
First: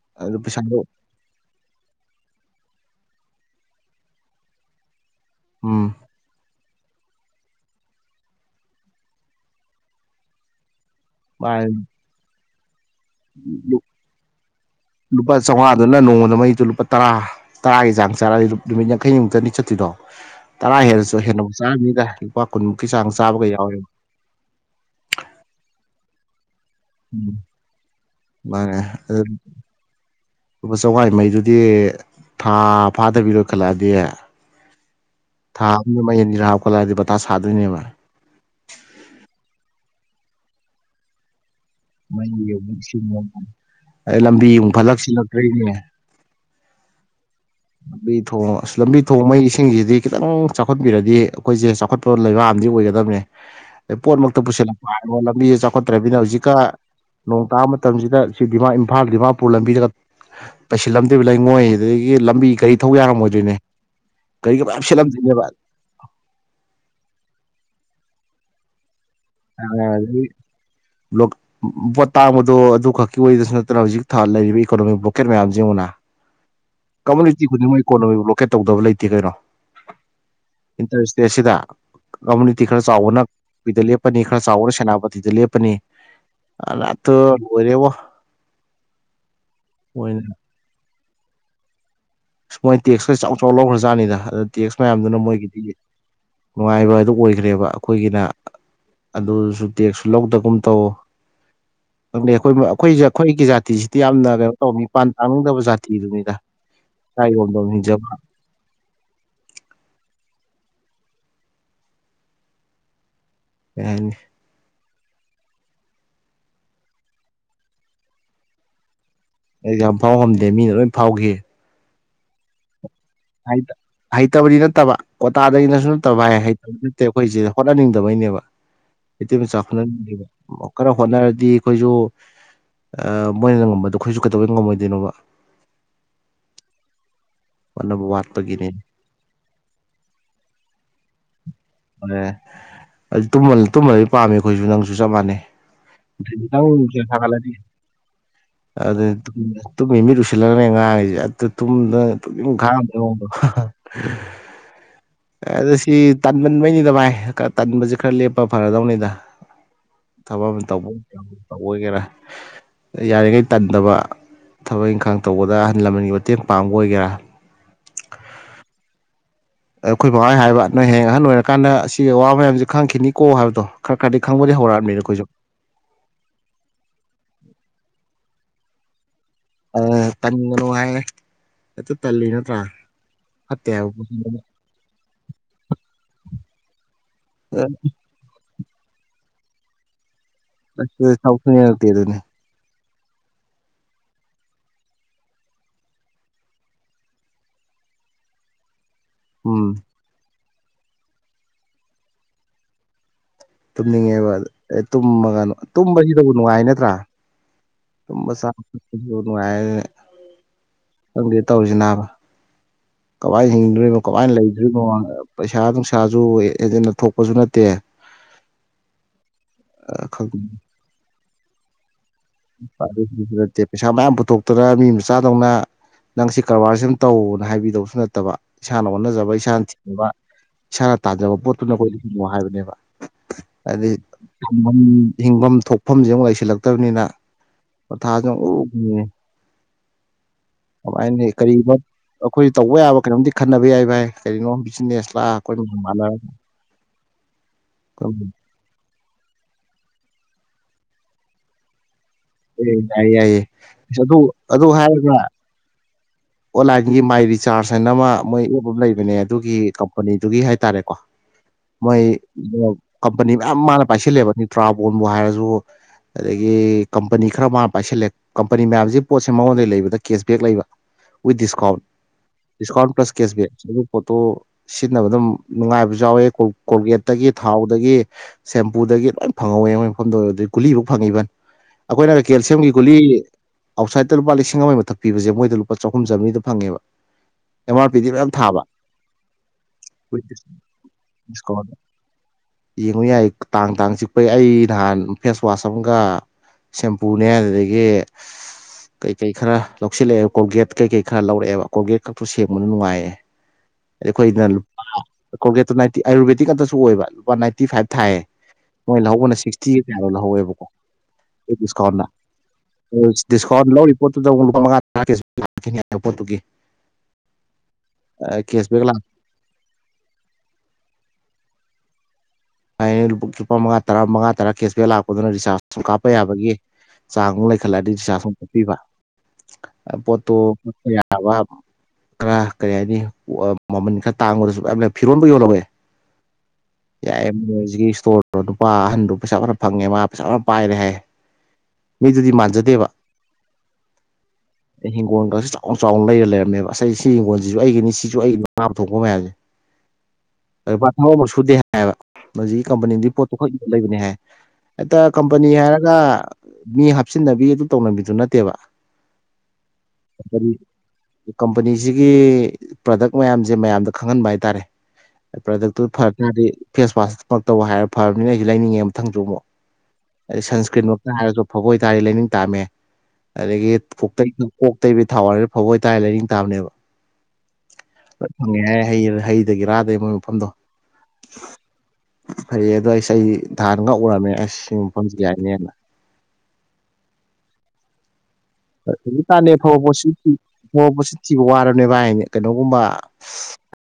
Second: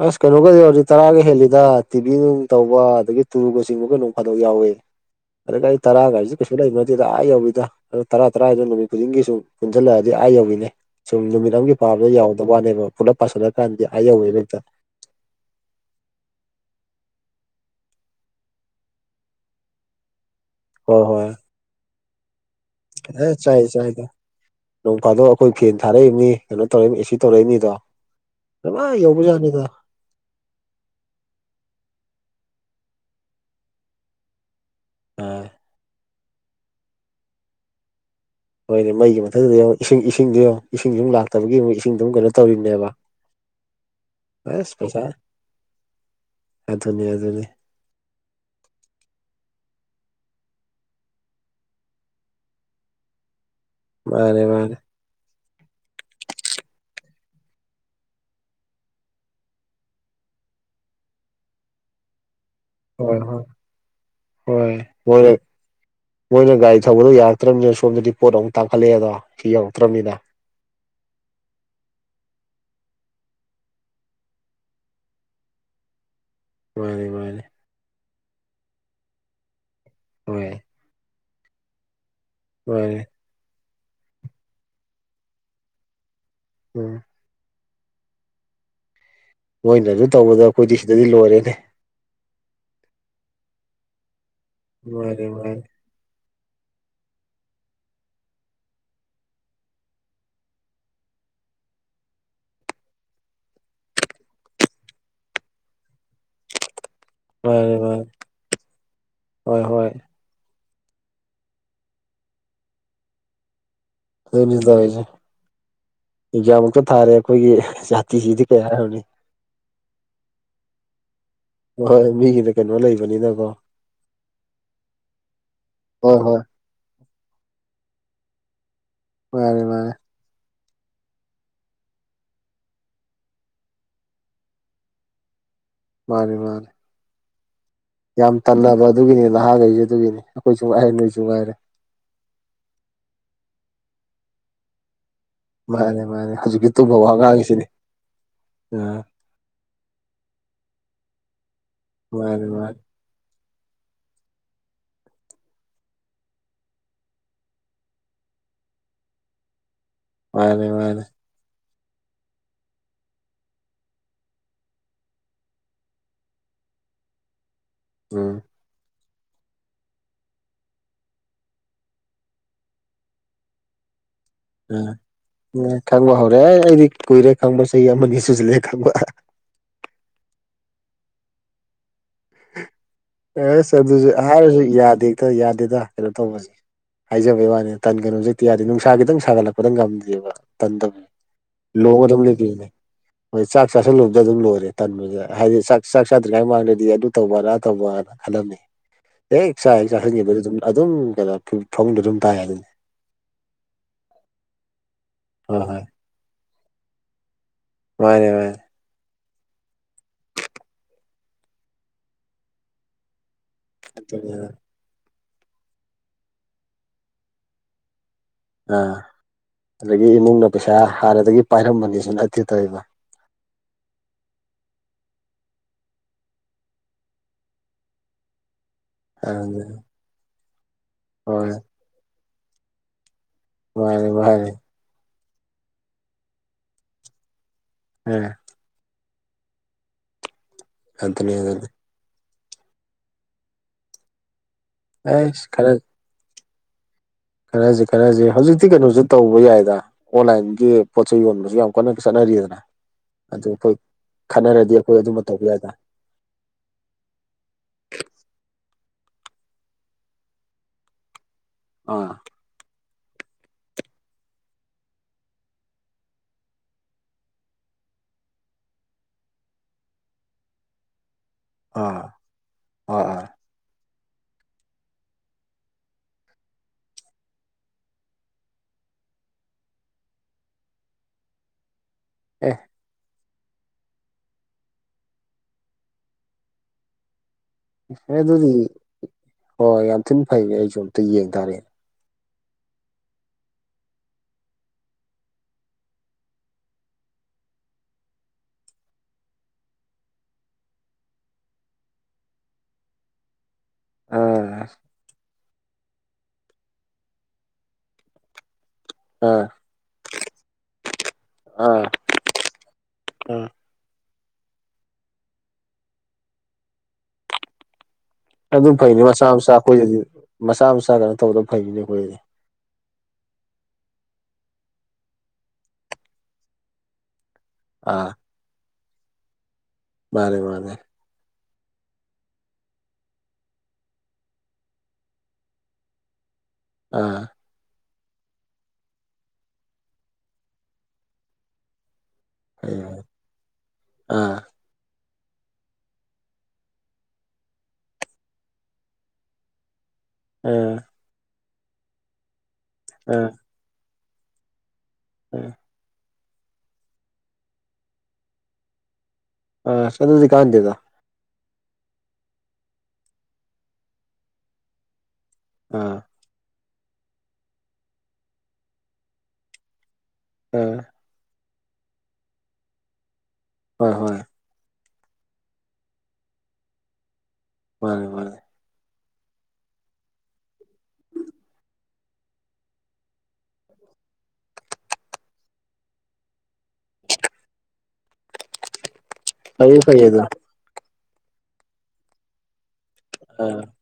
Speaker 1: ꯑꯁ
Speaker 2: ꯑꯗꯨ ꯄꯩꯁꯥꯗꯣ
Speaker 1: ꯀꯩꯅꯣꯒꯗꯤꯗꯤ ꯇꯔꯥꯒ ꯍꯦꯜꯂꯤꯗ ꯇꯤꯚꯤ ꯅꯨꯡ ꯇꯧꯕ ꯑꯗꯒꯤ ꯇꯨꯔꯨꯒꯆꯤꯡꯕꯒ ꯅꯨꯡ ꯐꯥꯗꯣꯛ ꯌꯥꯎꯏꯦ ꯑꯗꯒ ꯑꯩ
Speaker 2: ꯎꯝ
Speaker 1: ꯇꯔꯥꯒꯥꯏꯁꯨ ꯀꯩꯁꯨ ꯂꯩꯕ ꯅꯠꯇꯦꯗ ꯑꯥ ꯌꯧꯤꯗ ꯇꯔꯥ ꯇꯔꯥꯗꯅ ꯅꯨꯃꯤꯠ ꯈꯨꯗꯤꯡꯒꯤ ꯁꯨꯝ ꯄꯨꯟꯓꯜꯂꯛꯑꯗꯤ ꯑꯥ ꯌꯧꯒꯤꯅꯦ ꯁꯨꯝ
Speaker 2: ꯃꯥꯅꯦ
Speaker 1: ꯅꯨꯃꯤꯠꯒꯤ ꯄꯥꯕꯗ ꯌꯥꯎꯗꯕ ꯋꯥꯅꯦꯕ ꯄꯨꯂꯞ ꯄꯥꯁꯤꯜꯂꯛꯀꯥꯟꯗꯤ ꯑꯥ ꯌꯧꯋꯦ ꯍꯧꯛꯇ
Speaker 2: ꯂꯨꯄꯥ ꯆꯥꯝꯃꯉꯥꯗꯨꯅ ꯅꯣꯡꯃꯗ ꯃꯩꯗꯣ ꯂꯨꯄꯥ ꯇꯔꯥ ꯇꯔꯥꯒꯤ ꯆꯥꯡ ꯆꯥꯔꯛꯑꯗꯤ ꯅꯨꯃꯤꯠ ꯌꯥꯡꯈꯩꯅꯤꯃꯨꯛꯇꯅꯤ ꯆꯠꯇꯣꯏꯗꯣ ꯇꯔꯥ
Speaker 1: ꯍꯣꯏ
Speaker 2: ꯍꯦꯜꯂꯁꯨ
Speaker 1: ꯍꯣꯏ
Speaker 2: ꯍꯦꯟꯅ ꯑꯃꯨꯛ ꯆꯥꯔꯝꯅꯤꯗ ꯋꯥ ꯀꯨꯟꯃꯨꯛꯀꯤ ꯆꯥꯡ
Speaker 1: ꯑꯦ
Speaker 2: ꯆꯥꯕꯒ
Speaker 1: ꯆꯥꯏ
Speaker 2: ꯌꯥꯎꯔꯦ
Speaker 1: ꯆꯥꯏꯗ ꯅꯣꯡ ꯐꯥꯗꯣꯛ ꯑꯩꯈꯣꯏ ꯐꯦꯟ ꯊꯥꯔꯛꯏꯕꯅꯤ ꯀꯩꯅꯣ ꯇꯧꯔꯛꯏꯅꯤ ꯑꯦꯁꯤ
Speaker 2: ꯎꯝ
Speaker 1: ꯇꯧꯔꯛꯏꯕꯅꯤꯗꯣ ꯂꯃꯥꯏ ꯌꯧꯕꯖꯥꯠꯅꯤꯗ
Speaker 2: ꯂ ꯆꯋꯥꯏ ꯃꯩꯗꯨꯗꯤ ꯊꯥ ꯐꯥꯗꯕꯤꯔꯣ ꯈꯜꯂꯛꯑꯗꯤ
Speaker 1: ꯑꯥ
Speaker 2: ꯊꯥ ꯑ ꯃ ꯑꯟꯅꯤꯔ ꯍꯥꯞꯀꯠꯂꯛꯑꯗꯤ ꯕꯇꯥ ꯁꯥꯗꯣꯏꯅꯦꯕ
Speaker 1: ꯍꯣꯏꯅꯦ ꯃꯩꯒꯤ ꯃꯊꯛꯇꯗ ꯌꯦꯉ ꯏꯁꯤꯡ ꯏꯁꯤꯡꯗꯤ ꯌꯦꯉꯣ ꯏ ꯁꯨꯝ ꯂꯥꯛꯇꯕꯒꯤ ꯑꯃꯨꯛ ꯏꯁꯤꯡꯗꯨꯝ ꯀꯩꯅꯣ
Speaker 2: ꯃꯩ ꯌꯦ
Speaker 1: ꯇꯧꯔꯤꯕꯅꯦꯕ
Speaker 2: ꯏꯁꯤꯡ ꯑꯗꯩ ꯂꯝꯕꯤ ꯑꯃꯨ
Speaker 1: ꯑꯁ
Speaker 2: ꯐꯠꯂꯛ
Speaker 1: ꯄꯩꯁꯥ
Speaker 2: ꯁꯤꯜꯂꯛꯇ꯭ꯣꯏꯅꯦ
Speaker 1: ꯑꯗꯨꯅꯤ ꯑꯗꯨꯅꯤ
Speaker 2: ꯂꯝꯕꯤ ꯊꯣꯡ ꯑꯁ ꯂꯝꯕꯤ ꯊꯣꯡꯉꯩ ꯏꯁꯤꯡꯁꯤꯗꯤ ꯈꯤꯇꯪ ꯆꯥꯎꯈꯠꯄꯤꯔꯗꯤ ꯑꯩꯈꯣꯏꯁꯦ ꯆꯥꯎꯈꯠ ꯄꯣ ꯂꯩꯕꯥꯛ ꯑꯥꯔꯃꯤ ꯑꯣꯏꯒꯗꯕꯅꯦ
Speaker 1: ꯏꯟꯑꯣꯗꯤꯕꯜ
Speaker 2: ꯄꯣꯠꯃꯛꯇ ꯄꯨꯁꯤꯜꯂꯛꯄ ꯍꯥꯏꯔꯣ ꯂꯝꯕꯤꯁꯦ ꯆꯥꯎꯈꯠꯇ꯭ꯔꯅꯤꯅ ꯍꯧꯖꯤꯛꯀ ꯅꯣꯡ ꯇꯥꯕ ꯃꯇꯝꯁꯤꯗ ꯁꯤ ꯗꯤꯃꯥ ꯏꯝꯐꯥꯜ ꯗꯤꯃꯥꯄꯨꯔ ꯂꯝꯕꯤꯗꯒ ꯄꯩꯁꯤ ꯂꯝꯗꯕ ꯂꯩꯉꯣꯏ ꯑꯗꯒꯤ ꯂꯝꯕꯤ ꯒꯥꯔꯤ ꯊꯧ
Speaker 1: ꯍꯣꯏ
Speaker 2: ꯌꯥꯔꯝꯃꯣꯏꯗꯣꯏꯅꯦ ꯒꯥꯔꯤꯒ
Speaker 1: ꯍꯣꯏ
Speaker 2: ꯃꯌꯥꯝ
Speaker 1: ꯍꯣꯏ
Speaker 2: ꯁꯤꯠꯂꯝꯗꯣꯏꯅꯦꯕ
Speaker 1: ꯃꯣꯏꯅ ꯒꯥꯔꯤ ꯊꯧꯕꯗꯣ ꯌꯥꯔꯛꯇ꯭ꯔꯅꯤꯅ ꯁꯣꯝꯗ ꯄꯣꯠ ꯑꯃꯨꯛ ꯇꯥꯡꯈꯠꯂꯑꯦꯗꯣ
Speaker 2: ꯑ ꯂ ꯄꯣꯠ ꯇꯥꯡꯕꯗꯣ ꯑꯗꯨ ꯈꯛꯀꯤ ꯑꯣꯏꯗꯁꯨ ꯅꯠꯇꯅ ꯍꯧꯖꯤꯛ ꯂꯩꯔꯤꯕ ꯏꯀꯣꯅꯣꯃꯤꯛ ꯕ꯭ꯂꯣꯀꯦꯠ ꯃꯌꯥꯝꯁꯤꯡ ꯑꯃꯅ
Speaker 1: [unintelligible] ꯃꯥꯅꯤ
Speaker 2: ꯀꯝꯃꯨꯅꯤꯇꯤ ꯈꯨꯗꯤꯡꯃꯛ ꯏꯀꯣꯅꯣꯃꯤ ꯕ꯭ꯂꯣꯀꯦꯠ ꯇꯧꯗꯕ ꯂꯩꯇꯦ ꯀꯩꯅꯣ
Speaker 1: ꯍꯣꯏ
Speaker 2: ꯏꯟꯇꯔ ꯏꯁꯇꯦꯠꯁꯤꯗ ꯀꯝꯃꯨꯅꯤꯇꯤ ꯈꯔ
Speaker 1: ꯃꯥꯅꯤ
Speaker 2: ꯆꯥꯎꯕꯅ ꯄꯤꯗ ꯂꯦꯞ ꯂꯞꯄꯅꯤ ꯈꯔ ꯆꯥꯎꯅ ꯁꯦꯅꯥꯄꯇꯤꯗ ꯂꯦꯞꯄꯅꯤ ꯑ
Speaker 1: ꯎꯝ
Speaker 2: ꯑꯝꯇ ꯂꯣꯏꯔꯦꯕ
Speaker 1: ꯃꯣꯏꯅ ꯑꯗꯨꯝ ꯇꯧꯕꯗ ꯑꯩꯈꯣꯏꯗꯤ ꯁꯤꯗꯗꯤ ꯂꯣꯏꯔꯦꯅꯦ
Speaker 2: ꯃꯣꯏ ꯇꯦꯛꯁꯀꯩ ꯆꯥꯎ ꯆꯥꯎ ꯂꯧꯈ꯭ꯔꯖꯥꯠꯅꯤꯗ ꯑꯗ ꯇꯦꯛꯁ ꯃꯌꯥꯝꯗꯨꯅ
Speaker 1: ꯃꯥꯅꯤ
Speaker 2: ꯃꯣꯏꯒꯤꯗꯤ
Speaker 1: ꯃꯥꯅꯤ
Speaker 2: ꯅꯨꯡꯉꯥꯏꯕ ꯑꯗꯨ ꯑꯣꯏꯈ꯭ꯔꯦꯕ ꯑꯩꯈꯣꯏꯒꯤꯅ ꯑꯗꯨꯁꯨ ꯇꯦꯛꯁꯁꯨ ꯂꯧꯗꯒꯨꯝ ꯇꯧ ꯪ ꯑꯩꯈꯣꯏ ꯑꯩꯈꯣꯏꯁꯦ ꯑꯩꯈꯣꯏꯒꯤ ꯖꯥꯇꯤꯁꯤꯗꯤ ꯌꯥꯝꯅ ꯀꯩꯅꯣ ꯇꯧꯅꯤꯄꯥꯟ ꯇꯥꯅꯤꯡꯗꯕ ꯖꯥꯇꯤꯗꯨꯅꯤꯗ ꯏꯁꯥ ꯌꯣꯝꯗꯣꯝ
Speaker 1: ꯃꯥꯦ ꯃꯥ
Speaker 2: ꯍꯤꯡꯖꯕ
Speaker 1: ꯍꯣꯏ ꯍꯣꯏ
Speaker 2: ꯌꯥꯅꯤ
Speaker 1: ꯑꯗꯨ ꯃꯤꯁꯗꯁꯦ ꯑꯦꯛꯖꯥꯃꯨꯛꯇ ꯊꯥꯔꯦ ꯑꯩꯈꯣꯏꯒꯤ ꯖꯥꯇꯤꯁꯤꯗꯤ ꯀꯌꯥ ꯍꯥꯏꯔꯔꯕꯅꯤ
Speaker 2: ꯑꯩ ꯌꯥꯝ ꯐꯥꯎ ꯉꯝꯗꯦ ꯃꯤꯅ ꯂꯣꯏ ꯐꯥꯎꯈꯤ
Speaker 1: ꯍ ꯍꯣꯏ ꯃꯤꯒꯤꯅ ꯀꯩꯅꯣ ꯂꯩꯕꯅꯤꯅ
Speaker 2: ꯍꯩꯇꯕꯗꯤ ꯅꯠꯇꯕ ꯀ꯭ꯇꯥꯗꯒꯤꯅꯁꯨ
Speaker 1: ꯍꯣꯏ
Speaker 2: ꯅꯠꯇꯕꯚ
Speaker 1: ꯍꯣꯏ
Speaker 2: ꯑꯗꯨ ꯅꯠꯇꯦ ꯑꯩꯈꯣꯏꯁꯦ ꯍꯣꯠꯅꯅꯤꯡꯗꯕꯩꯅꯦꯕ ꯏꯇꯤ ꯃꯆꯥ
Speaker 1: ꯃꯥꯅꯤ ꯃꯥꯅꯤ
Speaker 2: ꯍꯣꯠꯅꯍꯟꯅꯤꯡꯗꯦꯕ ꯀꯟꯅ ꯍꯣꯠꯅꯔꯗꯤ ꯑꯩꯈꯣꯏꯁꯨ ꯃꯣꯏꯅ ꯉꯝꯕꯗꯣ ꯑꯩꯈꯣꯏꯁꯨ ꯀꯩꯗꯧꯕꯩ ꯉꯝꯃꯣꯏꯗꯣꯏꯅꯣꯕ
Speaker 1: ꯃꯥꯅꯦ ꯃꯥꯅꯤ
Speaker 2: ꯍꯣꯠꯅꯕ
Speaker 1: ꯌꯥꯝ
Speaker 2: ꯋꯥꯠꯄꯒꯤꯅꯦ
Speaker 1: ꯇꯟꯅꯕ ꯑꯗꯨꯒꯤꯅꯤ ꯅꯍꯥꯈꯩꯁꯦ ꯑꯗꯨꯒꯤꯅꯤ ꯑꯩꯈꯣꯏꯁꯨꯥꯏꯍꯦꯟ ꯅꯣꯏꯁꯨ ꯉꯥꯏꯔꯦ
Speaker 2: ꯍ ꯑꯗꯨ ꯇꯨꯝꯕꯗꯤ ꯄꯥꯝꯃꯦ ꯑꯩꯈꯣꯏꯁꯨ ꯅꯪꯁꯨ ꯆꯞ ꯃꯥꯟꯅꯩ
Speaker 1: ꯃꯥꯅꯦ ꯃꯥꯅꯦ ꯍꯧꯖꯤꯛꯀꯤ ꯇꯨꯝꯕ ꯋꯥ
Speaker 2: ꯊꯒ ꯂꯅꯤ
Speaker 1: ꯉꯥꯡꯉꯤꯁꯤꯅꯤ ꯑꯥ
Speaker 2: ꯑꯗ ꯇꯨꯝꯃꯤ ꯃꯤꯠ ꯂꯨꯁꯤꯜꯂꯒꯅꯤ ꯉꯥꯡꯉꯁꯦ ꯑꯗꯨ ꯇꯨꯝꯗꯥꯡ
Speaker 1: ꯃꯥꯅꯤ ꯃꯥꯅꯤ
Speaker 2: ꯗꯣ ꯑꯦ ꯑꯗ ꯁꯤ ꯇꯟꯃꯟꯕꯩꯅꯤꯗ ꯚꯥꯏ ꯇꯟꯕꯁꯤ ꯈꯔ ꯂꯦꯞꯄ ꯐꯔꯗꯧꯅꯤꯗ
Speaker 1: [unintelligible]
Speaker 2: ꯊꯕꯛ ꯑꯃ ꯇꯧꯕ
Speaker 1: ꯃꯥꯅꯤ
Speaker 2: ꯇ ꯑꯣꯏꯒꯦꯔꯥ ꯌꯥꯔꯤꯈꯩ ꯇꯟꯗꯕ ꯊꯕꯛ ꯏꯪꯈꯥꯡ ꯇꯧꯕꯗ ꯑꯍꯜ ꯂꯃꯟꯒꯤ ꯃꯇꯦꯡ ꯄꯥꯡꯕ ꯑꯣꯏꯒꯦꯔꯥ
Speaker 1: ꯎꯝ
Speaker 2: ꯑꯩꯈꯣꯏ ꯕꯕꯥ ꯍꯥꯏꯕ ꯅꯣꯏ ꯍꯌꯦꯡ ꯑꯍꯟ ꯑꯣꯏꯔꯀꯥꯟꯗ ꯑꯁꯤꯒꯤ ꯑꯋꯥ ꯃꯌꯥꯝꯁꯦ ꯈꯪꯈꯤꯅꯤꯀꯣ ꯍꯥꯏꯕꯗꯣ ꯈꯔ ꯈꯔꯗꯤ ꯈꯪꯕꯗꯤ ꯍꯧꯔꯛꯑꯅꯤꯅ ꯑꯩꯣꯏꯁꯨ
Speaker 1: ꯎꯝ ꯈꯪꯕ ꯍꯧꯔꯦ ꯑꯦ ꯑꯩꯗꯤ ꯀꯨꯏꯔꯦ ꯈꯪꯕ ꯆꯍꯤ ꯑꯃꯅꯤ ꯁꯨꯖꯜꯂꯦ ꯈꯪꯕ
Speaker 2: ꯑ ꯇꯟꯒꯅꯨ ꯍꯥꯏ ꯑꯛꯇ ꯇꯜꯂꯤ ꯅꯠꯇ꯭ꯔꯥ ꯐꯠꯇꯦ
Speaker 1: ꯑꯦꯁ
Speaker 2: ꯍꯥꯏꯕ
Speaker 1: ꯑꯗꯨꯁꯨ ꯍꯥꯏꯔꯁꯨ ꯌꯥꯗꯦꯦꯛꯇ ꯌꯥꯗꯦꯗ ꯀꯩꯅꯣ ꯇꯧꯕꯁꯦ ꯍꯥꯏꯖꯕꯩ ꯋꯥꯅꯤ ꯇꯟ ꯀꯩꯅꯣꯁꯛꯇꯤ ꯌꯥꯗꯦ ꯅꯨꯡꯁꯥ ꯈꯤꯇꯪ ꯁꯥꯒꯠꯂꯛꯄꯗꯪ ꯉꯝꯗꯦꯕ ꯇ
Speaker 2: ꯆꯥꯎꯊꯅꯤꯡꯉꯛꯇꯦ
Speaker 1: ꯂ
Speaker 2: ꯑꯗꯨꯅꯦ
Speaker 1: ꯑꯗꯨꯝ ꯂꯩ ꯄꯅꯦ ꯍꯣꯏ ꯆꯥꯛ ꯆꯥꯁꯤꯜꯂꯨꯕꯗ ꯑꯗꯨꯝ ꯂꯣꯏꯔꯦ ꯇꯟꯕꯗ ꯍꯥꯏꯗꯤ ꯆꯥꯛ ꯆꯥꯛ ꯆꯥꯗ꯭ꯔꯤꯉꯩ ꯃꯥꯡꯗꯗꯤ ꯑꯗꯨ ꯇꯧꯕ ꯈꯅꯤꯁ
Speaker 2: ꯎꯝ
Speaker 1: ꯆꯥꯛꯁꯤꯟꯕ ꯑꯗꯨꯝ ꯑꯗꯨꯝ ꯀꯩꯅꯣ ꯐꯣꯡꯗꯣ ꯑꯗꯨꯝ ꯇꯥꯏ ꯑꯗꯨꯗꯤ
Speaker 2: ꯇꯨꯝꯅꯤꯡꯉꯦꯕ ꯑꯦ ꯇꯨꯝꯃꯒꯅ
Speaker 1: ꯍꯣꯏ ꯍꯣꯏ
Speaker 2: ꯇꯨꯝꯕꯁꯤꯗꯕꯨ ꯅꯨꯡꯉꯥꯏ ꯅꯠꯇ꯭ꯔꯥ
Speaker 1: ꯃꯥꯅꯦ
Speaker 2: ꯇꯝꯕ
Speaker 1: ꯃꯥꯅꯦ
Speaker 2: ꯁꯥꯐꯅꯨꯡꯉ ꯈꯪꯗꯦ ꯇꯧꯔꯤꯁꯤ ꯕ ꯀꯃꯥꯏꯅ ꯍꯤꯡꯗꯣꯔꯤꯅꯣ
Speaker 1: ꯑꯗꯨꯅꯦ
Speaker 2: ꯀꯃꯥꯏꯅ ꯂꯩꯗꯣꯔꯤꯅꯣ ꯄꯩꯁꯥ ꯅꯨꯡꯁꯥꯁꯨ ꯍꯖꯟꯅ ꯊꯣꯛꯄꯁꯨ ꯅꯠꯇꯦ
Speaker 1: ꯑꯥ ꯑꯗꯨꯗꯒꯤ
Speaker 2: ꯈꯪꯗꯦ
Speaker 1: ꯏꯃꯨꯡꯅ ꯄꯩꯁꯥ ꯍꯥꯥꯟꯔꯗꯒꯤ ꯄꯥꯏꯔꯃꯅꯤꯁꯤꯅ
Speaker 2: ꯑꯗꯨꯁꯨ ꯅꯠꯇꯦ ꯄꯩꯁꯥ ꯃꯌꯥꯝ ꯄꯨꯊꯣꯛꯇꯅ ꯃꯤ ꯃꯆꯥꯗꯧꯅ ꯅꯪ ꯁꯤ ꯀꯔꯕꯥꯔꯁ ꯑꯃ ꯇꯧꯅ ꯍꯥꯏꯕꯤꯗꯕꯁꯨ ꯅꯠꯇꯕ ꯏꯁꯥꯅ ꯍꯣꯠꯅꯖꯕ ꯏꯁꯥꯅ
Speaker 1: ꯑꯗꯨꯅꯤ
Speaker 2: ꯊꯤꯕ ꯏꯁꯥꯅ ꯇꯥꯖꯕ
Speaker 1: ꯍꯣꯏ
Speaker 2: ꯄꯣꯠꯇꯨꯅ ꯑꯩꯈꯣꯏ ꯍꯥꯏꯕꯅꯦꯕ ꯍꯥꯏꯗꯤ
Speaker 1: ꯃꯥꯅꯤ ꯃꯥꯅꯤ
Speaker 2: ꯍꯤꯡꯐꯝ ꯊꯣꯛꯐꯝꯁꯦ ꯑꯃꯨꯛ ꯂꯩꯁꯤꯜꯂꯛꯇꯕꯅꯤꯅ ꯄꯣꯊꯥꯁ
Speaker 1: ꯑꯥ
Speaker 2: ꯑꯃꯨꯛꯄꯅꯤꯅꯦ
Speaker 1: ꯑꯗꯨꯅꯤ
Speaker 2: ꯑꯗꯨꯃꯥꯏꯅ
Speaker 1: ꯑꯗꯨꯅꯤ
Speaker 2: ꯀꯔꯤꯒꯨꯝꯕ ꯑꯩꯈꯣꯏꯁ ꯇꯧꯕ ꯌꯥꯕ ꯀꯩꯅꯣꯝꯗꯤ ꯈꯟꯅꯕ ꯌꯥꯏ ꯚꯥꯏ ꯀꯔꯤꯅꯣ ꯕꯤꯖꯤꯅꯦꯁ ꯂꯥꯛ
Speaker 1: ꯑꯩꯁ
Speaker 2: ꯑꯩꯈꯣꯏ ꯃꯥꯟꯅ
Speaker 1: ꯈꯟꯅꯅꯁꯤ ꯈꯟꯅꯅꯁꯤ ꯍꯧꯖꯤꯛꯇꯤ ꯀꯩꯅꯣꯁꯤꯦ ꯇꯧꯕ ꯌꯥꯏꯗ ꯑꯣꯟꯂꯥꯏꯟꯒꯤ ꯄꯣꯠ ꯆꯩ ꯌꯣꯟꯕꯁꯤꯁꯨ ꯌꯥꯝ ꯅ ꯆꯠꯅꯔꯤꯗꯅ
Speaker 2: ꯌꯥꯏꯌꯦ ꯌꯥꯏꯌꯦ
Speaker 1: ꯑꯗꯨ ꯑꯩꯈꯣꯏ
Speaker 2: ꯑꯁ ꯑꯗꯨ ꯑꯗꯨ
Speaker 1: ꯈꯟꯅꯔꯗꯤ ꯑꯩꯈꯣꯏ
Speaker 2: ꯍꯥꯏꯔꯒ
Speaker 1: ꯑꯗꯨꯃ ꯇꯧꯕ ꯌꯥꯏꯗꯦ
Speaker 2: ꯑꯣꯟꯂꯥꯏꯟꯒꯤ ꯃꯥꯏ ꯔꯤꯆꯥꯔꯖ ꯍꯥꯏꯅ ꯑꯃ ꯃꯣꯏ ꯑꯦꯞ ꯑꯃ ꯂꯩꯕꯅꯦ ꯑꯗꯨꯒꯤ ꯀꯝꯄꯅꯤꯗꯨꯒꯤ ꯍꯥꯏꯇꯥꯔꯦꯀꯣ
Speaker 1: [inaudible]
Speaker 2: ꯃꯣꯏ ꯀꯝꯄꯅꯤ ꯃꯌꯥꯝ ꯃꯥꯅ ꯄꯥꯏꯁꯤꯜꯂꯦꯕꯇ꯭ꯔꯥꯕꯣꯟꯕꯨ ꯍꯥꯏꯔꯁꯨ ꯑꯗꯒꯤ ꯀꯝꯄꯅꯤ ꯈꯔ ꯃꯥꯅ ꯄꯥꯏꯁꯜꯂꯦ ꯀꯝꯄꯅꯤ ꯃꯌꯥꯝꯁꯤꯒꯤ ꯄꯣꯠꯁꯦ ꯃꯉꯣꯟꯗꯩ ꯂꯩꯕꯗ ꯀꯦꯁꯕꯦꯛ ꯂꯩꯕ ꯋꯤꯠ ꯗꯤꯁꯀꯥꯎꯟ
Speaker 1: ꯑꯥ
Speaker 2: ꯗꯤꯁꯀꯥꯎꯟ
Speaker 1: ꯑꯥ
Speaker 2: ꯄ꯭ꯂꯁ
Speaker 1: ꯑꯥ
Speaker 2: ꯀꯦꯁꯕꯦꯛ ꯄꯣꯠꯇꯣ ꯁꯤꯖꯤꯟꯅꯕ ꯑꯗꯨꯝ ꯅꯨꯡꯉꯥꯏꯕꯁꯨ ꯌꯥꯎꯋꯦ ꯀꯣꯜꯒꯦꯠꯇꯒꯤ ꯊꯥꯎꯗꯒꯤ ꯁꯦꯝꯄꯨꯗꯒꯤ ꯂꯣꯏ ꯐꯪꯍꯧꯋꯦ ꯃꯣꯏ ꯃꯐꯝꯗ ꯑꯗꯨ ꯀꯨꯂꯤꯐꯥꯎ ꯐꯪꯉꯤꯕꯅꯤ ꯑꯩꯈꯣꯏꯅꯒ
Speaker 1: ꯑꯦ
Speaker 2: ꯀꯦꯜꯁꯤꯌꯝꯒꯤ ꯒꯨꯂꯤ ꯑꯥꯎꯠꯁꯥꯏꯗꯠꯇ ꯂꯨꯄꯥ ꯂꯤꯁꯤꯡ ꯑꯃꯒꯤ ꯃꯊꯛ ꯄꯤꯕꯁꯦ ꯃꯣꯏꯗ ꯂꯨꯄꯥ ꯆꯍꯨꯝ ꯆꯥꯝꯔꯤꯗ ꯐꯪꯉꯦꯕ ꯑꯦꯝ ꯑꯥꯔ ꯄꯤꯗꯤ
Speaker 1: ꯑꯦ
Speaker 2: ꯃꯌꯥꯝ
Speaker 1: ꯑꯗꯨꯗꯤ
Speaker 2: ꯊꯥꯕ
Speaker 1: ꯍꯣꯏ ꯌꯥꯝ ꯊꯤꯅ ꯐꯩꯅꯦ ꯑꯩꯁꯨ ꯑꯝꯇ ꯌꯦꯡ ꯇꯥꯔꯦ
Speaker 2: ꯌꯦꯡꯉꯨ ꯌꯥꯏ ꯇꯥꯡ ꯇꯥꯡ ꯆꯤꯛꯄꯩ ꯑꯩ ꯅꯍꯥꯟ ꯐꯦꯁꯋꯥꯁ ꯑꯃꯒ ꯁꯦꯝꯄꯨꯅꯦ ꯑꯗꯨꯗꯒꯤ ꯀꯩꯀꯩ ꯈꯔ ꯂꯧꯁꯤꯜꯂꯛꯑꯦꯕ ꯀꯣꯜꯒꯦꯠ ꯀꯩ ꯀꯩ ꯈꯔ ꯂꯧꯔꯛꯑꯦꯕ ꯀꯣꯒꯦꯠ ꯈꯛꯇꯨ ꯁꯦꯡꯕꯅ ꯅꯨꯡꯉꯥꯏꯌꯦꯦ ꯑꯩꯈꯣꯏꯅ
Speaker 1: ꯑꯥ
Speaker 2: ꯂꯨꯄꯥ ꯀꯣꯜꯦꯠꯇ ꯑꯌꯨꯔꯕꯦꯗꯤꯛ ꯑꯛꯇꯁꯨ ꯑꯣꯏꯕꯨꯄꯥ ꯅꯥꯏꯟꯇꯤ ꯐꯥꯏꯚ ꯊꯥꯏꯌꯦ ꯃꯣꯏ ꯂꯧꯍꯧꯕꯅ
Speaker 1: ꯑꯥ
Speaker 2: ꯁꯤꯛꯁꯇꯤꯒ ꯀꯌꯥꯔꯣ ꯂꯧꯍꯧꯋꯦꯕꯀꯣ
Speaker 1: ꯑꯥ
Speaker 2: ꯗꯤꯁꯀꯥꯎꯟꯗ
Speaker 1: ꯑꯥ
Speaker 2: ꯗꯤꯁꯀꯥꯎꯟ ꯂꯧꯔꯤ ꯄꯣꯠꯇꯨꯗꯨ ꯂꯨꯄꯥ ꯃꯉꯥ ꯊ ꯂꯥꯛꯈꯤꯅꯤ ꯍꯥꯏꯕ ꯄꯣꯠꯇꯨꯒꯤ
Speaker 1: ꯑꯗꯨꯝ
Speaker 2: ꯀꯦꯁꯕꯦꯛ ꯂꯥꯛ
Speaker 1: ꯐꯩꯅꯤ ꯃꯆꯥ ꯃꯆꯥ ꯑꯩꯈꯣꯏꯗꯗꯤ ꯃꯆꯥ ꯃꯆꯥ ꯀꯩꯅꯣ ꯇꯧꯕꯗ ꯐꯩꯅꯤ ꯑꯩꯈꯣꯏꯗꯗꯤ
Speaker 2: ꯍꯥꯏꯩꯅ ꯂꯨꯄꯥ ꯃꯉꯥ ꯇꯔꯥ ꯃꯉꯥ ꯇꯔꯥ ꯀꯦꯁꯕꯦꯛ ꯂꯥꯛꯄꯗꯨꯅ ꯔꯤꯆꯥꯔꯖ ꯁꯨꯝ ꯀꯥꯞꯄ ꯌꯥꯕꯒꯤ ꯆꯥꯡ ꯈꯂꯗꯤ
Speaker 1: ꯑꯥ
Speaker 2: ꯁꯥ ꯁꯄꯤꯕ ꯄꯣꯠꯇꯣ
Speaker 1: ꯃꯥꯅꯦ ꯃꯥꯅꯦ
Speaker 2: ꯈꯔ ꯀꯔꯤ ꯍꯥꯏꯅꯤ ꯃꯃꯟ ꯈꯔ ꯇꯥꯡꯕꯗꯁꯨ ꯌꯥꯝ ꯐꯤꯔꯣꯟꯕ ꯌꯣꯜꯍꯧꯋꯦ ꯆ
Speaker 1: ꯑꯥ
Speaker 2: ꯃꯣꯏꯁꯤꯀꯤ ꯏꯁ꯭ꯇꯣꯔꯗꯣ ꯅꯨꯄꯥ ꯑꯍꯟꯗꯣ ꯄꯩꯁꯥ ꯈꯔ ꯐꯪꯉꯦ ꯃꯥ ꯄꯩꯁꯥ ꯈꯔ ꯄꯥꯏꯔꯦ ꯍꯥꯏꯌꯦ ꯃꯤꯗꯨꯗꯤ
Speaker 1: ꯐꯩ
Speaker 2: ꯃꯥꯟꯖꯗꯦꯕ
Speaker 1: ꯑꯥ
Speaker 2: ꯑꯦ ꯍꯤꯡꯒꯣꯜꯒꯁꯨ ꯆꯥꯎꯅ ꯆꯥꯎꯅ ꯂꯩꯔ ꯂꯩꯔꯝꯃꯦꯕ ꯑꯁꯤꯁ ꯁꯤ ꯍꯤꯡꯒꯣꯜꯁꯤꯁꯨ ꯑꯩꯒꯤꯅꯤ ꯁꯤꯁꯨ ꯑꯩꯒꯤ ꯥꯝ ꯊꯣꯛꯄ ꯃꯌꯥꯝꯁꯦ
Speaker 1: [inaudible]
Speaker 2: ꯄꯥ ꯊꯕꯃꯨꯛ ꯁꯨꯗꯦ ꯍꯥꯏꯕ ꯃꯁꯤꯒꯤ ꯀꯝꯄꯅꯤꯗꯤ
Speaker 1: ꯑꯥ
Speaker 2: ꯄꯣꯠꯇꯨ ꯈꯠ ꯂꯩꯕꯅꯤ ꯍꯥꯏ ꯍꯦꯛꯇ ꯀꯝꯄꯅꯤ ꯍꯥꯏꯔꯒ ꯃꯤ ꯍꯥꯞꯆꯤꯟꯅꯕꯤ ꯑꯗꯨ ꯇꯧꯅꯕꯤꯗꯨ ꯅꯠꯇꯦꯕ
Speaker 1: ꯑ ꯆ ꯑꯗꯨꯗꯤ
Speaker 2: ꯀꯝꯄꯅꯤ
Speaker 1: ꯀꯥꯟꯗꯦꯗ
Speaker 2: ꯀꯝꯄꯅꯤꯁꯤꯒꯤ ꯄ꯭ꯔꯗꯛ ꯃꯌꯥꯝꯁꯦ ꯃꯌꯥꯝꯗ ꯈꯪꯍꯟꯕ ꯍꯥꯏꯇꯥꯔꯦ ꯄ꯭ꯔꯗꯛꯇꯨ
Speaker 1: ꯑꯥ
Speaker 2: ꯐ ꯇꯥꯔꯗꯤ ꯐꯦꯁ ꯋꯥꯁꯇꯃꯛ ꯇꯧꯕ ꯍꯥꯏꯔ ꯐꯕꯔꯕꯅꯤꯅ ꯑꯩꯁꯨ ꯂꯩꯅꯤꯡꯉꯦ ꯑꯃ ꯊꯪꯖ ꯑꯃꯨꯛ ꯑꯗꯩ
Speaker 1: ꯑꯥ
Speaker 2: ꯁꯟꯁꯀ꯭ꯔꯤꯟꯃꯛꯇ ꯍꯥꯏꯔꯁꯨ ꯐꯒꯣꯏ ꯇꯥꯔꯤ ꯂꯩꯅꯤꯡ ꯇꯥꯝꯃꯦ ꯑꯗꯒꯤ
Speaker 1: ꯍꯣꯏ ꯍꯣꯏ
Speaker 2: ꯄꯨꯣꯛꯩ ꯀꯣꯛ ꯇꯩꯕ ꯊꯥꯎꯋꯥꯔ ꯐꯕ ꯑꯣꯏ ꯇꯥꯏꯔ ꯂꯔꯤꯡ ꯇꯥꯕꯅꯦꯕ
Speaker 1: ꯐꯔꯦ ꯐꯔꯦ
Speaker 2: ꯪꯉꯦ ꯍꯥꯏꯔꯦ ꯍꯩ ꯍꯩꯗꯒꯤ ꯔꯥꯗ ꯃꯣꯏ ꯃꯐꯝꯗꯣ ꯐꯩꯌꯦ ꯑꯗꯣ ꯑꯩꯁꯦ ꯑꯩ ꯅꯍꯥꯟꯒ ꯎꯔꯝꯃꯦ ꯑꯁ ꯁꯤꯕ ꯃꯐꯝꯁꯤꯦ ꯌꯥꯏꯅꯦꯅ
Speaker 1: [inaudible]
Speaker 2: ꯍꯧꯖꯤꯇꯥꯅꯤ
Speaker 1: ꯐꯩꯌꯦ ꯐꯩꯌꯦ
Speaker 2: ꯑꯔꯄꯣꯠꯁꯤ
Speaker 1: ꯑꯗꯨ
Speaker 2: ꯑꯔ ꯄꯣꯠꯁꯤ ꯊꯤꯕ ꯋꯥꯔꯕꯅꯦꯕ ꯍꯥꯏ ꯀꯩꯅꯣꯒꯨꯝꯕ
Speaker 1: ꯑ